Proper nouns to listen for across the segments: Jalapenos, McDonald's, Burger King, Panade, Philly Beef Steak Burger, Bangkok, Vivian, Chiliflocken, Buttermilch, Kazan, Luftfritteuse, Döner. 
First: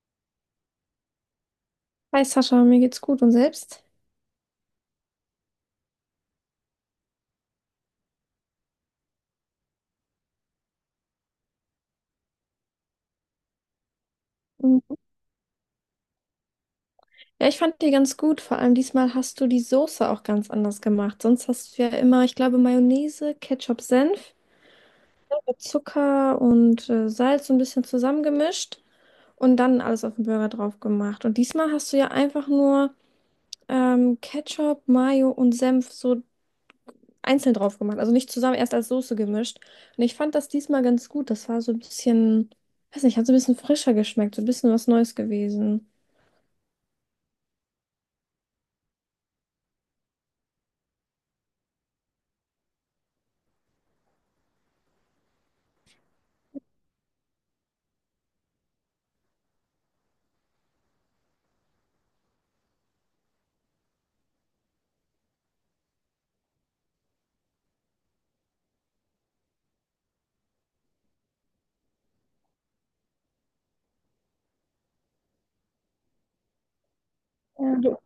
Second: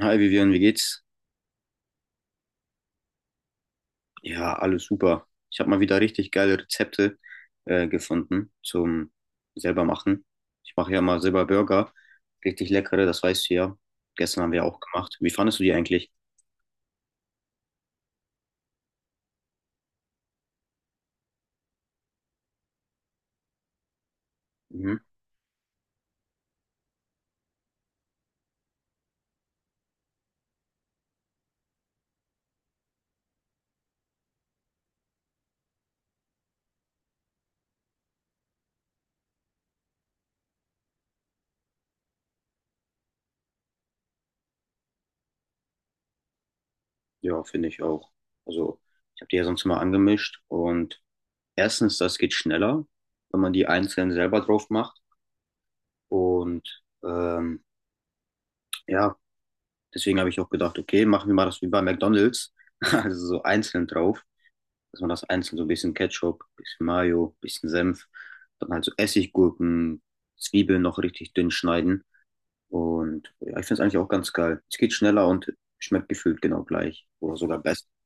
Hi Vivian, wie geht's? Hi Sascha, mir geht's gut und selbst? Ja, alles super. Ich habe mal wieder richtig geile Rezepte gefunden zum selber machen. Ich mache ja mal selber Burger, richtig leckere, das weißt du ja. Gestern haben wir auch Mhm. gemacht. Wie fandest du die eigentlich? Ja, ich fand die ganz gut. Vor allem diesmal hast du die Soße auch ganz anders gemacht. Sonst hast du ja immer, ich glaube, Mayonnaise, Ketchup, Senf, Mhm. Zucker und Salz so ein bisschen zusammengemischt und dann alles auf den Burger drauf gemacht. Und diesmal hast du ja einfach nur Ketchup, Mayo und Senf so einzeln drauf gemacht. Also nicht zusammen, erst als Soße gemischt. Und ich fand das diesmal ganz gut. Das war so ein bisschen, weiß nicht, hat so ein bisschen frischer geschmeckt, so ein bisschen was Neues gewesen. Ja, finde ich auch. Also, ich habe die ja sonst immer angemischt und erstens, das geht schneller, wenn man die einzeln selber drauf macht. Und ja, deswegen habe ich auch gedacht, okay, machen wir mal das wie bei McDonald's, also so einzeln drauf. Dass man das einzeln so ein bisschen Ketchup, bisschen Mayo, bisschen Senf, dann halt so Essiggurken, Zwiebeln noch richtig dünn schneiden. Und ja, ich finde es eigentlich auch ganz geil. Es geht schneller und schmeckt gefühlt genau gleich oder sogar besser. Ja.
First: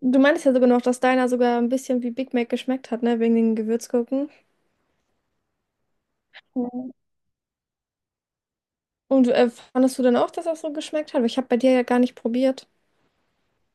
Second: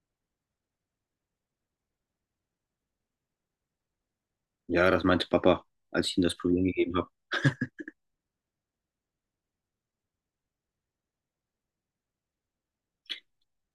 Du meintest ja sogar noch, dass deiner sogar ein bisschen wie Big Mac geschmeckt hat, ne? Wegen den Gewürzgurken. Ja, das meinte Papa, als ich ihm das Probieren Ja. gegeben habe. Und fandest du dann auch, dass das so geschmeckt hat? Weil ich habe bei dir ja gar nicht probiert.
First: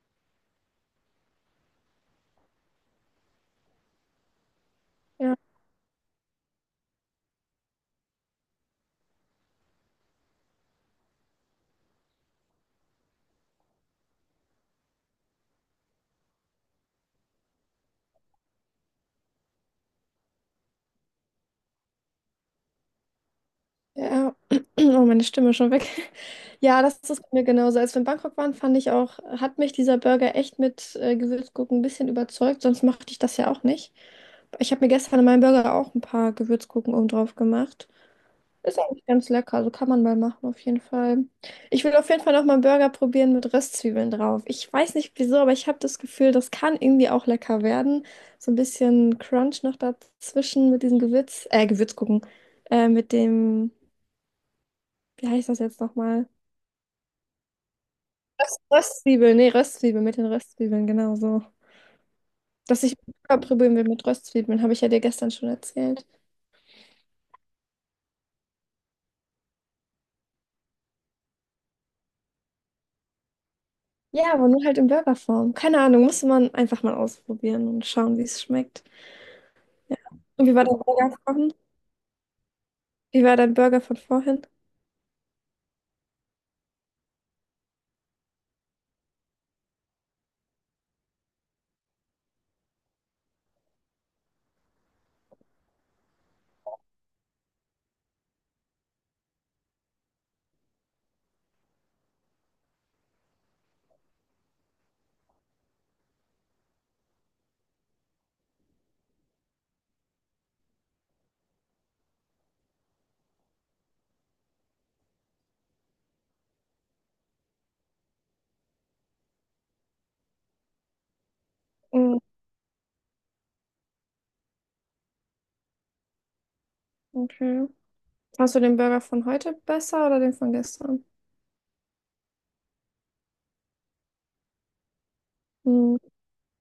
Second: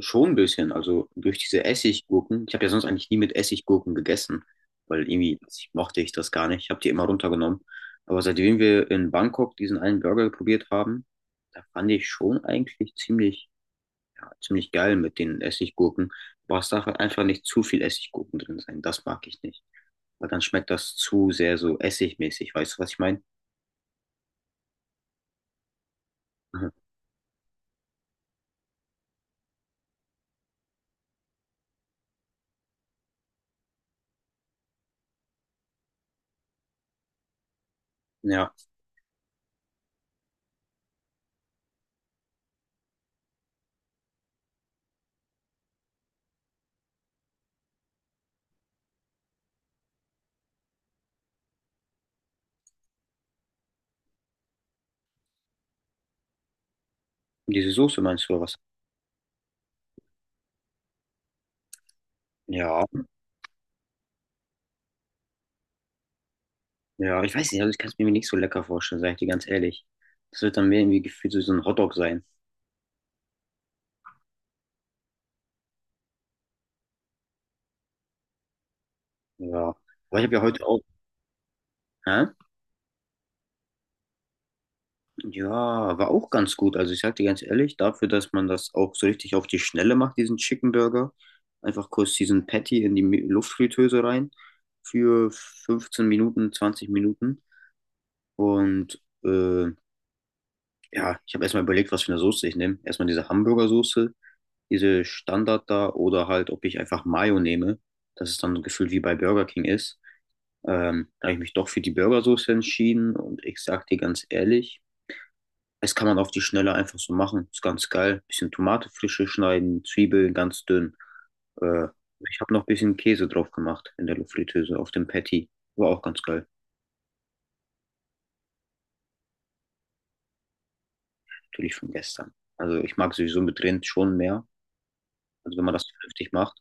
Schon ein bisschen, also durch diese Essiggurken. Ich habe ja sonst eigentlich nie mit Essiggurken gegessen, weil Ja. irgendwie mochte ich das gar nicht. Ich habe die immer runtergenommen. Aber seitdem wir in Bangkok diesen einen Burger probiert haben, da fand ich schon eigentlich ziemlich, ja, ziemlich geil mit den Essiggurken. Aber es darf halt einfach nicht zu viel Essiggurken drin sein. Das mag ich nicht. Weil dann schmeckt das zu sehr so essigmäßig. Weißt du, was ich meine? Ja. Oh, meine Stimme ist schon weg. Mhm. Ja, das ist bei mir genauso. Als wir in Bangkok waren, fand ich auch, hat mich dieser Burger echt mit Gewürzgurken ein bisschen überzeugt. Sonst machte ich das ja auch nicht. Ich habe mir gestern in meinem Burger auch ein paar Gewürzgurken oben drauf gemacht. Ja, Ist eigentlich ganz lecker, also kann man mal machen auf jeden Fall. Ich will auf jeden Fall noch mal einen Burger probieren mit Röstzwiebeln drauf. Ich weiß nicht wieso, aber ich habe das Gefühl, das kann irgendwie auch lecker werden. So ein bisschen Crunch noch dazwischen mit diesem Gewürz gucken, mit dem, wie heißt das jetzt nochmal? diese Soße meinst du oder was? Röstzwiebeln, nee, Röstzwiebeln, mit den Röstzwiebeln, genau so. Dass Ja, ich Burger probieren will mit Röstzwiebeln, habe ich ja dir gestern schon erzählt. ja, ich weiß nicht, also ich kann es mir nicht so lecker vorstellen, sage ich dir ganz ehrlich. Das wird dann mehr irgendwie gefühlt so ein Hotdog sein. Ja, aber nur halt in Burgerform. Keine Ahnung, musste man einfach mal ausprobieren und schauen, wie es schmeckt. Ja, aber ich habe ja Und wie war heute der auch, Burger? hä? Wie war dein Burger von vorhin? Ja, war auch ganz gut. Also ich sag dir ganz ehrlich, dafür, dass man das auch so richtig auf die Schnelle macht, diesen Chicken Burger, einfach kurz diesen Patty in die Luftfritteuse rein für 15 Minuten, 20 Minuten. Und ja, ich habe erstmal überlegt, was für eine Soße ich nehme. Erstmal diese Hamburgersoße, diese Standard da oder halt, ob ich einfach Mayo nehme, dass es dann gefühlt wie bei Burger King ist. Da habe ich mich doch für die Burgersoße entschieden und ich sag dir ganz ehrlich, das kann man auf die Schnelle einfach so machen. Ist ganz geil. Bisschen Tomate frische schneiden, Zwiebeln ganz dünn. Äh, Mm. Ich habe noch ein bisschen Käse drauf gemacht in der Luftfritteuse auf dem Patty. War auch ganz geil. Okay. Hast du den Burger von heute besser oder den von gestern? Natürlich von gestern. Also ich mag sowieso mit Rind schon mehr. Also wenn man das Hm. vernünftig macht.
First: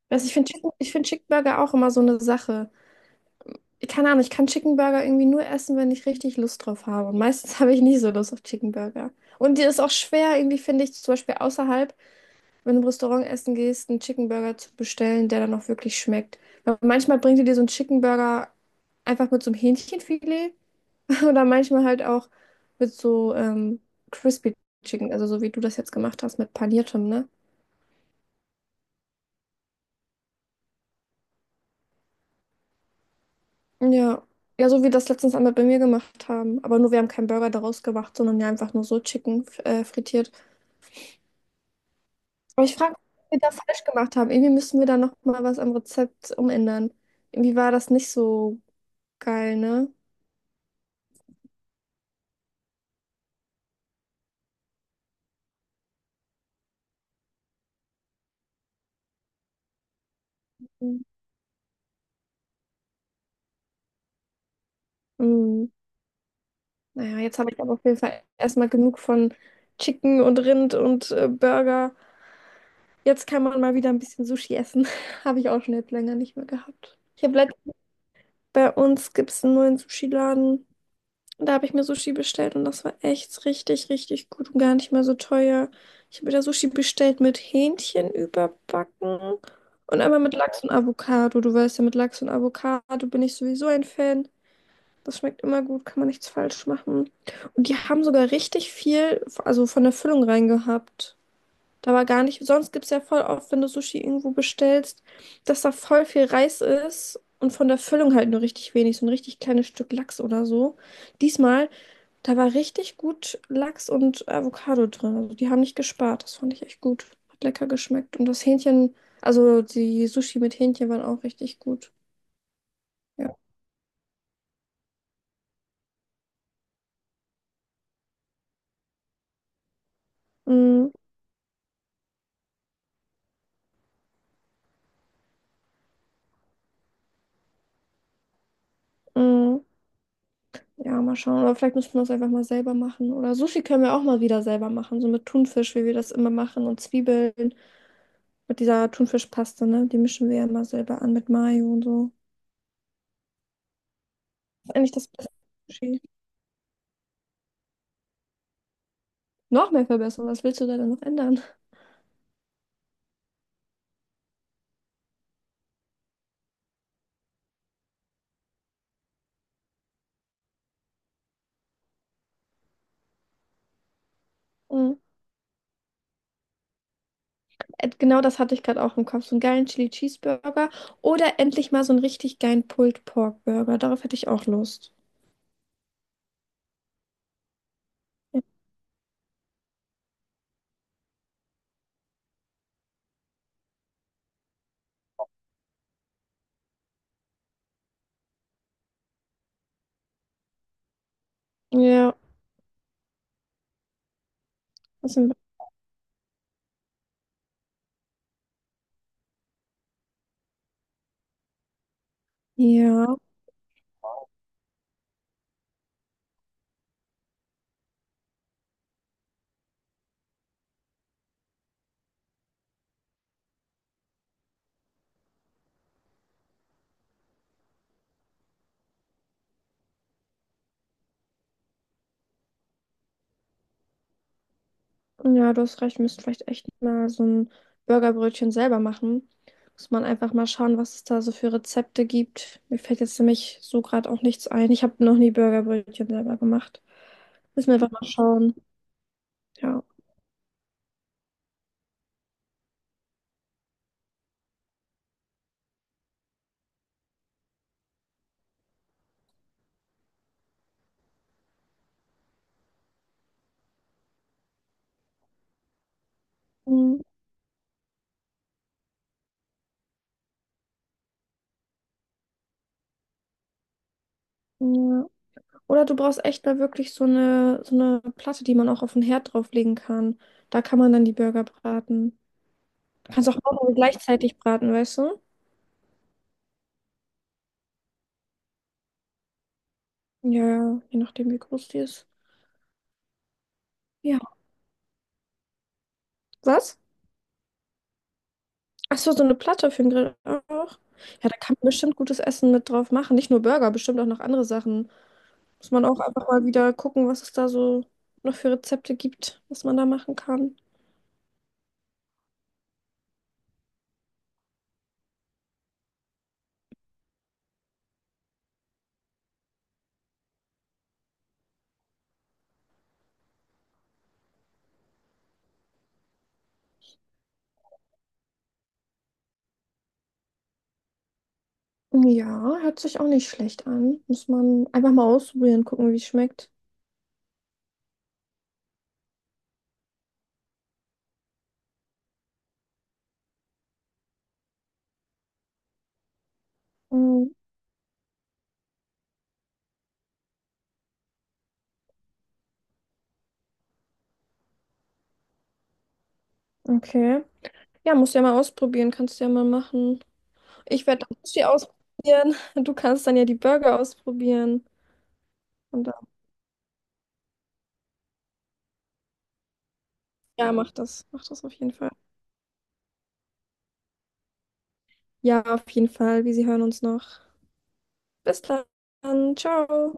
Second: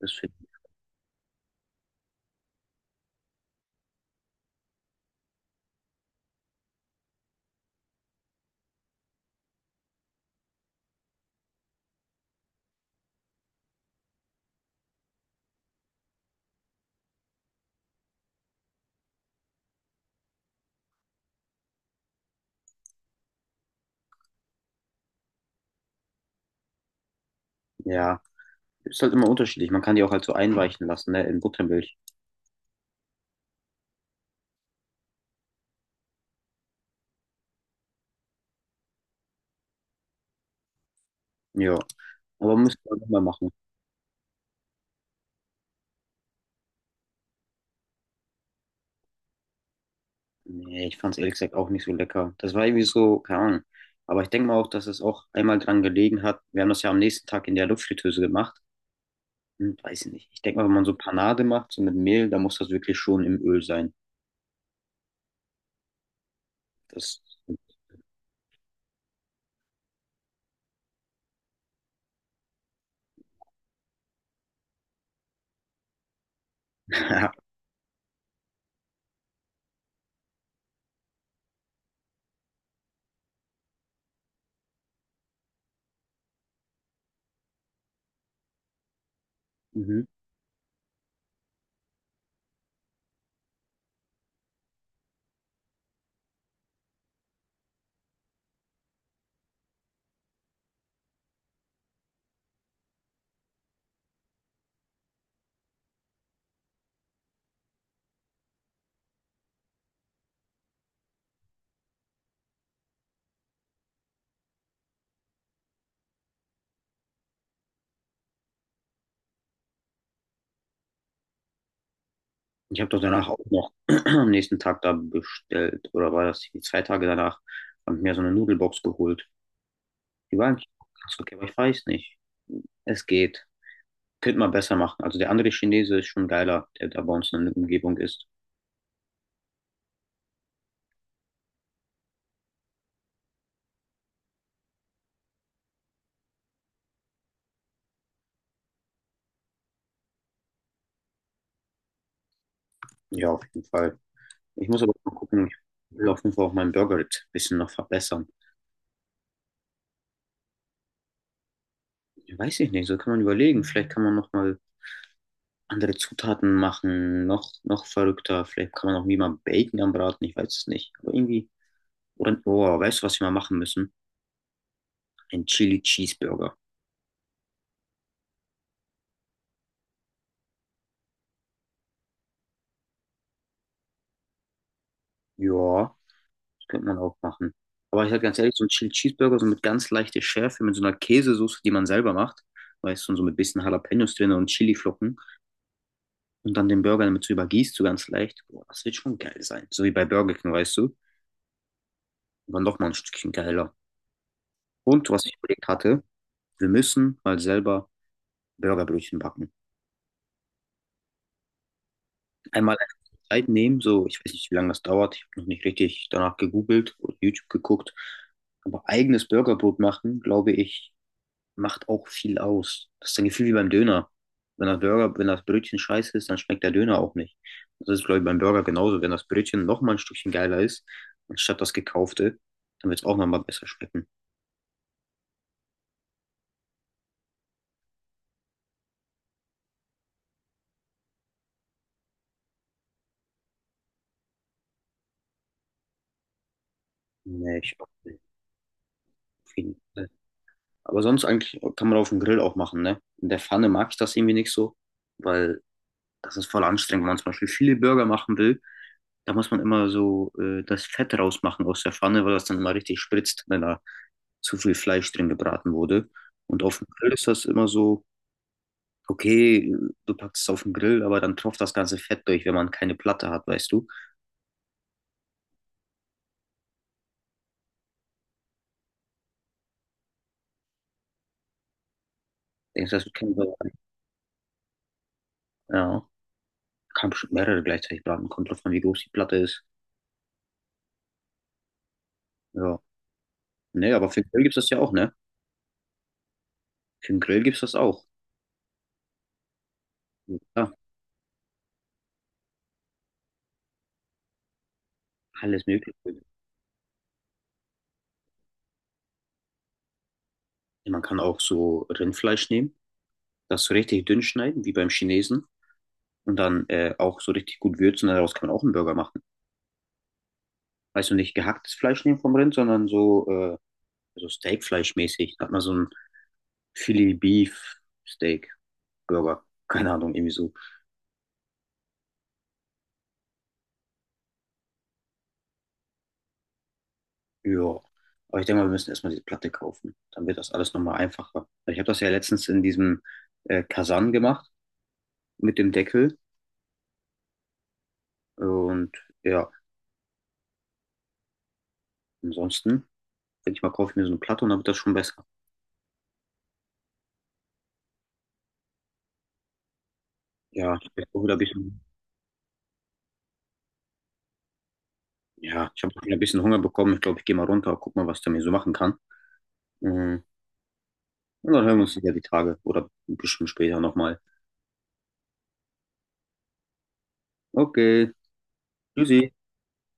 Das Also find, ich finde Chicken Burger auch immer so eine Sache. Ich, keine Ahnung, ich kann Chicken Burger irgendwie nur essen, wenn ich richtig Lust drauf habe. Und meistens habe ich nie so Lust auf Chicken Burger. Und die ist auch schwer, irgendwie finde ich, zum Beispiel außerhalb, wenn du im Restaurant essen gehst, einen Chicken Burger zu bestellen, der dann auch wirklich schmeckt. Weil manchmal bringt die dir so einen Chicken Burger einfach mit so einem Hähnchenfilet. Oder manchmal halt auch mit so Crispy Chicken, also so wie du das jetzt gemacht hast mit paniertem, ne? ja, ist halt immer unterschiedlich. Man kann die auch halt so einweichen lassen, ne, in Buttermilch. Ja. Ja, so wie das letztens einmal bei mir gemacht haben. Aber nur wir haben keinen Burger daraus gemacht, sondern ja einfach nur so frittiert. Ja, aber Aber ich müsste frage man mich, nochmal was wir machen. da falsch gemacht haben. Irgendwie müssen wir da nochmal was am Rezept umändern. Irgendwie war das nicht so geil, ne? Nee, ich fand es ehrlich gesagt auch nicht so lecker. Das war irgendwie so, keine Ahnung. Aber ich denke mal auch, dass es auch einmal dran gelegen hat. Wir haben das ja am nächsten Tag in der Luftfritteuse gemacht. Hm, weiß ich nicht. Ich denke mal, wenn man so Panade macht, so mit Mehl, dann muss das wirklich schon im Öl sein. Mhm. Naja, Das, jetzt habe ich aber auf jeden Fall erstmal genug von Chicken und Rind und Burger. Jetzt kann man mal wieder ein bisschen Sushi essen. Habe ich auch schon jetzt länger nicht mehr gehabt. Ich ja. habe letztens bei uns gibt es einen neuen Sushi-Laden. Und da habe ich mir Sushi bestellt und das war echt richtig, richtig gut und gar nicht mehr so teuer. Ich habe mir da Sushi bestellt mit Hähnchen überbacken und Mhm. einmal mit Lachs und Avocado. Du weißt ja, mit Lachs und Avocado bin ich sowieso ein Fan. Das schmeckt immer gut, kann man nichts falsch machen. Und die haben sogar richtig viel, also von der Füllung rein gehabt. Da war gar nicht. Sonst gibt es ja voll oft, wenn du Sushi irgendwo bestellst, dass da voll viel Reis ist und von der Füllung halt nur richtig wenig, so ein richtig kleines Stück Lachs oder so. Diesmal, da war richtig gut Lachs und Avocado drin. Also die haben nicht gespart. Das fand ich echt gut. Hat lecker geschmeckt. Und das Hähnchen, also die Sushi mit Hähnchen waren auch richtig gut. Ich habe doch danach Ja. auch noch am nächsten Tag da bestellt, oder war das die zwei Tage danach, habe ich mir so eine Nudelbox geholt. Die war eigentlich Mm. ganz okay, aber ich weiß nicht. Es geht. Könnte man besser machen. Also der andere Chinese ist schon geiler, der da bei uns in der Umgebung ist. Mm. Ja, mal schauen. Oder vielleicht müssen wir es einfach mal selber machen. Oder Sushi können wir auch mal wieder selber machen. So mit Thunfisch, wie wir das immer machen und Zwiebeln. Mit dieser Thunfischpaste, ne? Die mischen wir ja immer selber an mit Mayo und so. Ja, auf jeden Fall. Ich Das ist muss aber eigentlich das mal beste gucken, ich Sushi. will auf jeden Fall auch mein Burger-Rezept ein bisschen noch verbessern. Noch mehr verbessern. Was willst du da denn noch ändern? Weiß ich nicht, so kann man überlegen. Vielleicht kann man noch mal andere Zutaten machen, noch verrückter. Vielleicht kann man auch wie mal Bacon anbraten, ich weiß es nicht. Aber irgendwie, oder, oh, weißt du, was wir mal machen müssen? Mhm. Ein Chili Cheeseburger. Genau das hatte ich gerade auch im Kopf. So einen geilen Chili Cheeseburger oder endlich mal so einen richtig geilen Pulled Pork Burger. Darauf hätte ich auch Lust. Ja, das könnte man auch machen. Aber ich sag ganz ehrlich, so ein Chili Cheeseburger, so mit ganz leichter Schärfe, mit so einer Käsesoße, die man selber macht, weißt du, und so mit bisschen Jalapenos drin und Chiliflocken und dann den Burger damit so übergießt, so ganz leicht. Boah, das wird schon geil sein. So wie bei Burger King, weißt du. Ja, Aber noch mal ein Stückchen geiler. Und das was sind- ich überlegt hatte, wir müssen mal selber Burgerbrötchen backen. Einmal ja, Zeit nehmen, so ich weiß nicht, wie lange das dauert, ich habe noch nicht richtig danach gegoogelt oder YouTube geguckt, aber eigenes Burgerbrot machen, glaube ich, macht auch viel aus. Das ist ein Gefühl wie beim Döner. Wenn das Brötchen scheiße ist, dann schmeckt der Döner auch nicht. Das ist, glaube ich, beim Burger genauso. Wenn das Brötchen noch mal ein Stückchen geiler ist, anstatt das gekaufte, dann wird es auch noch mal besser schmecken. ja, du hast recht, wir müssen vielleicht echt mal so ein Burgerbrötchen selber machen. Muss man einfach mal schauen, was es da so für Rezepte gibt. Mir fällt jetzt nämlich so gerade auch nichts ein. Ich habe noch nie Burgerbrötchen selber gemacht. Nee, Müssen wir ich glaub, einfach mal schauen. auf jeden Ja. Fall. Aber sonst eigentlich kann man auf dem Grill auch machen, ne? In der Pfanne mag ich das irgendwie nicht so, weil das ist voll anstrengend, wenn man zum Beispiel viele Burger machen will. Da muss man immer so das Fett rausmachen aus der Pfanne, weil das dann immer richtig spritzt, wenn da zu viel Fleisch drin gebraten wurde. Und auf dem Mhm. Grill ist das immer so, okay, du packst es auf den Grill, aber dann tropft das ganze Fett durch, wenn man keine Platte hat, weißt du. Ja. Oder du brauchst echt mal wirklich so eine Platte, die man auch auf den Herd drauflegen kann. Da kann man dann die Burger braten. Denkst du, das Du wird kannst kein auch Burger. mehrere gleichzeitig braten, weißt du? Ja, kann bestimmt mehrere gleichzeitig braten, kommt drauf an, wie groß die Platte ist. Ja, ja, je nachdem, wie groß die ist. Ja, nee, aber Ja. für den Grill gibt's das ja auch, ne? Was? Für den Grill gibt's das auch. Ach so, so eine Platte für den Grill Ja, auch. Ja, da kann man bestimmt gutes Essen mit drauf machen. Nicht nur Burger, bestimmt auch noch andere Sachen. alles Muss man mögliche. auch einfach mal wieder gucken, was es da so noch für Rezepte gibt, was man da machen kann. Man kann auch so Rindfleisch nehmen, das so richtig dünn schneiden, wie beim Chinesen. Und dann auch so richtig gut würzen. Daraus kann man auch einen Burger machen. Also nicht gehacktes Fleisch nehmen vom Rind, sondern so, so Steakfleischmäßig. Da hat man so ein Philly Beef Steak Burger. Keine Ahnung, irgendwie so. Ja, hört sich auch nicht schlecht an. Muss man einfach mal ausprobieren, gucken, wie es schmeckt. Ja. Aber ich denke mal, wir müssen erstmal diese Platte kaufen. Dann wird das alles nochmal einfacher. Ich habe das ja letztens in diesem Kasan gemacht mit dem Deckel. Mm. Und ja, ansonsten, denke ich mal, kaufe ich mir so eine Platte und dann wird das schon besser. Okay. Ja, musst ja mal ausprobieren, kannst ja mal machen. Ja, Ich ich bin werde auch das wieder ein Sushi ausprobieren. bisschen. Du kannst dann ja die Burger ausprobieren. Ja, ich Und habe dann, ein bisschen Hunger bekommen. Ich glaube, ich gehe mal runter, guck mal, was der mir so machen kann. Mhm. ja, mach das. Mach das Und auf dann jeden hören wir Fall. uns wieder die Tage oder bestimmt später nochmal. Ja, auf jeden Fall. Wir hören uns noch. Okay, Bis tschüssi. dann. Ciao.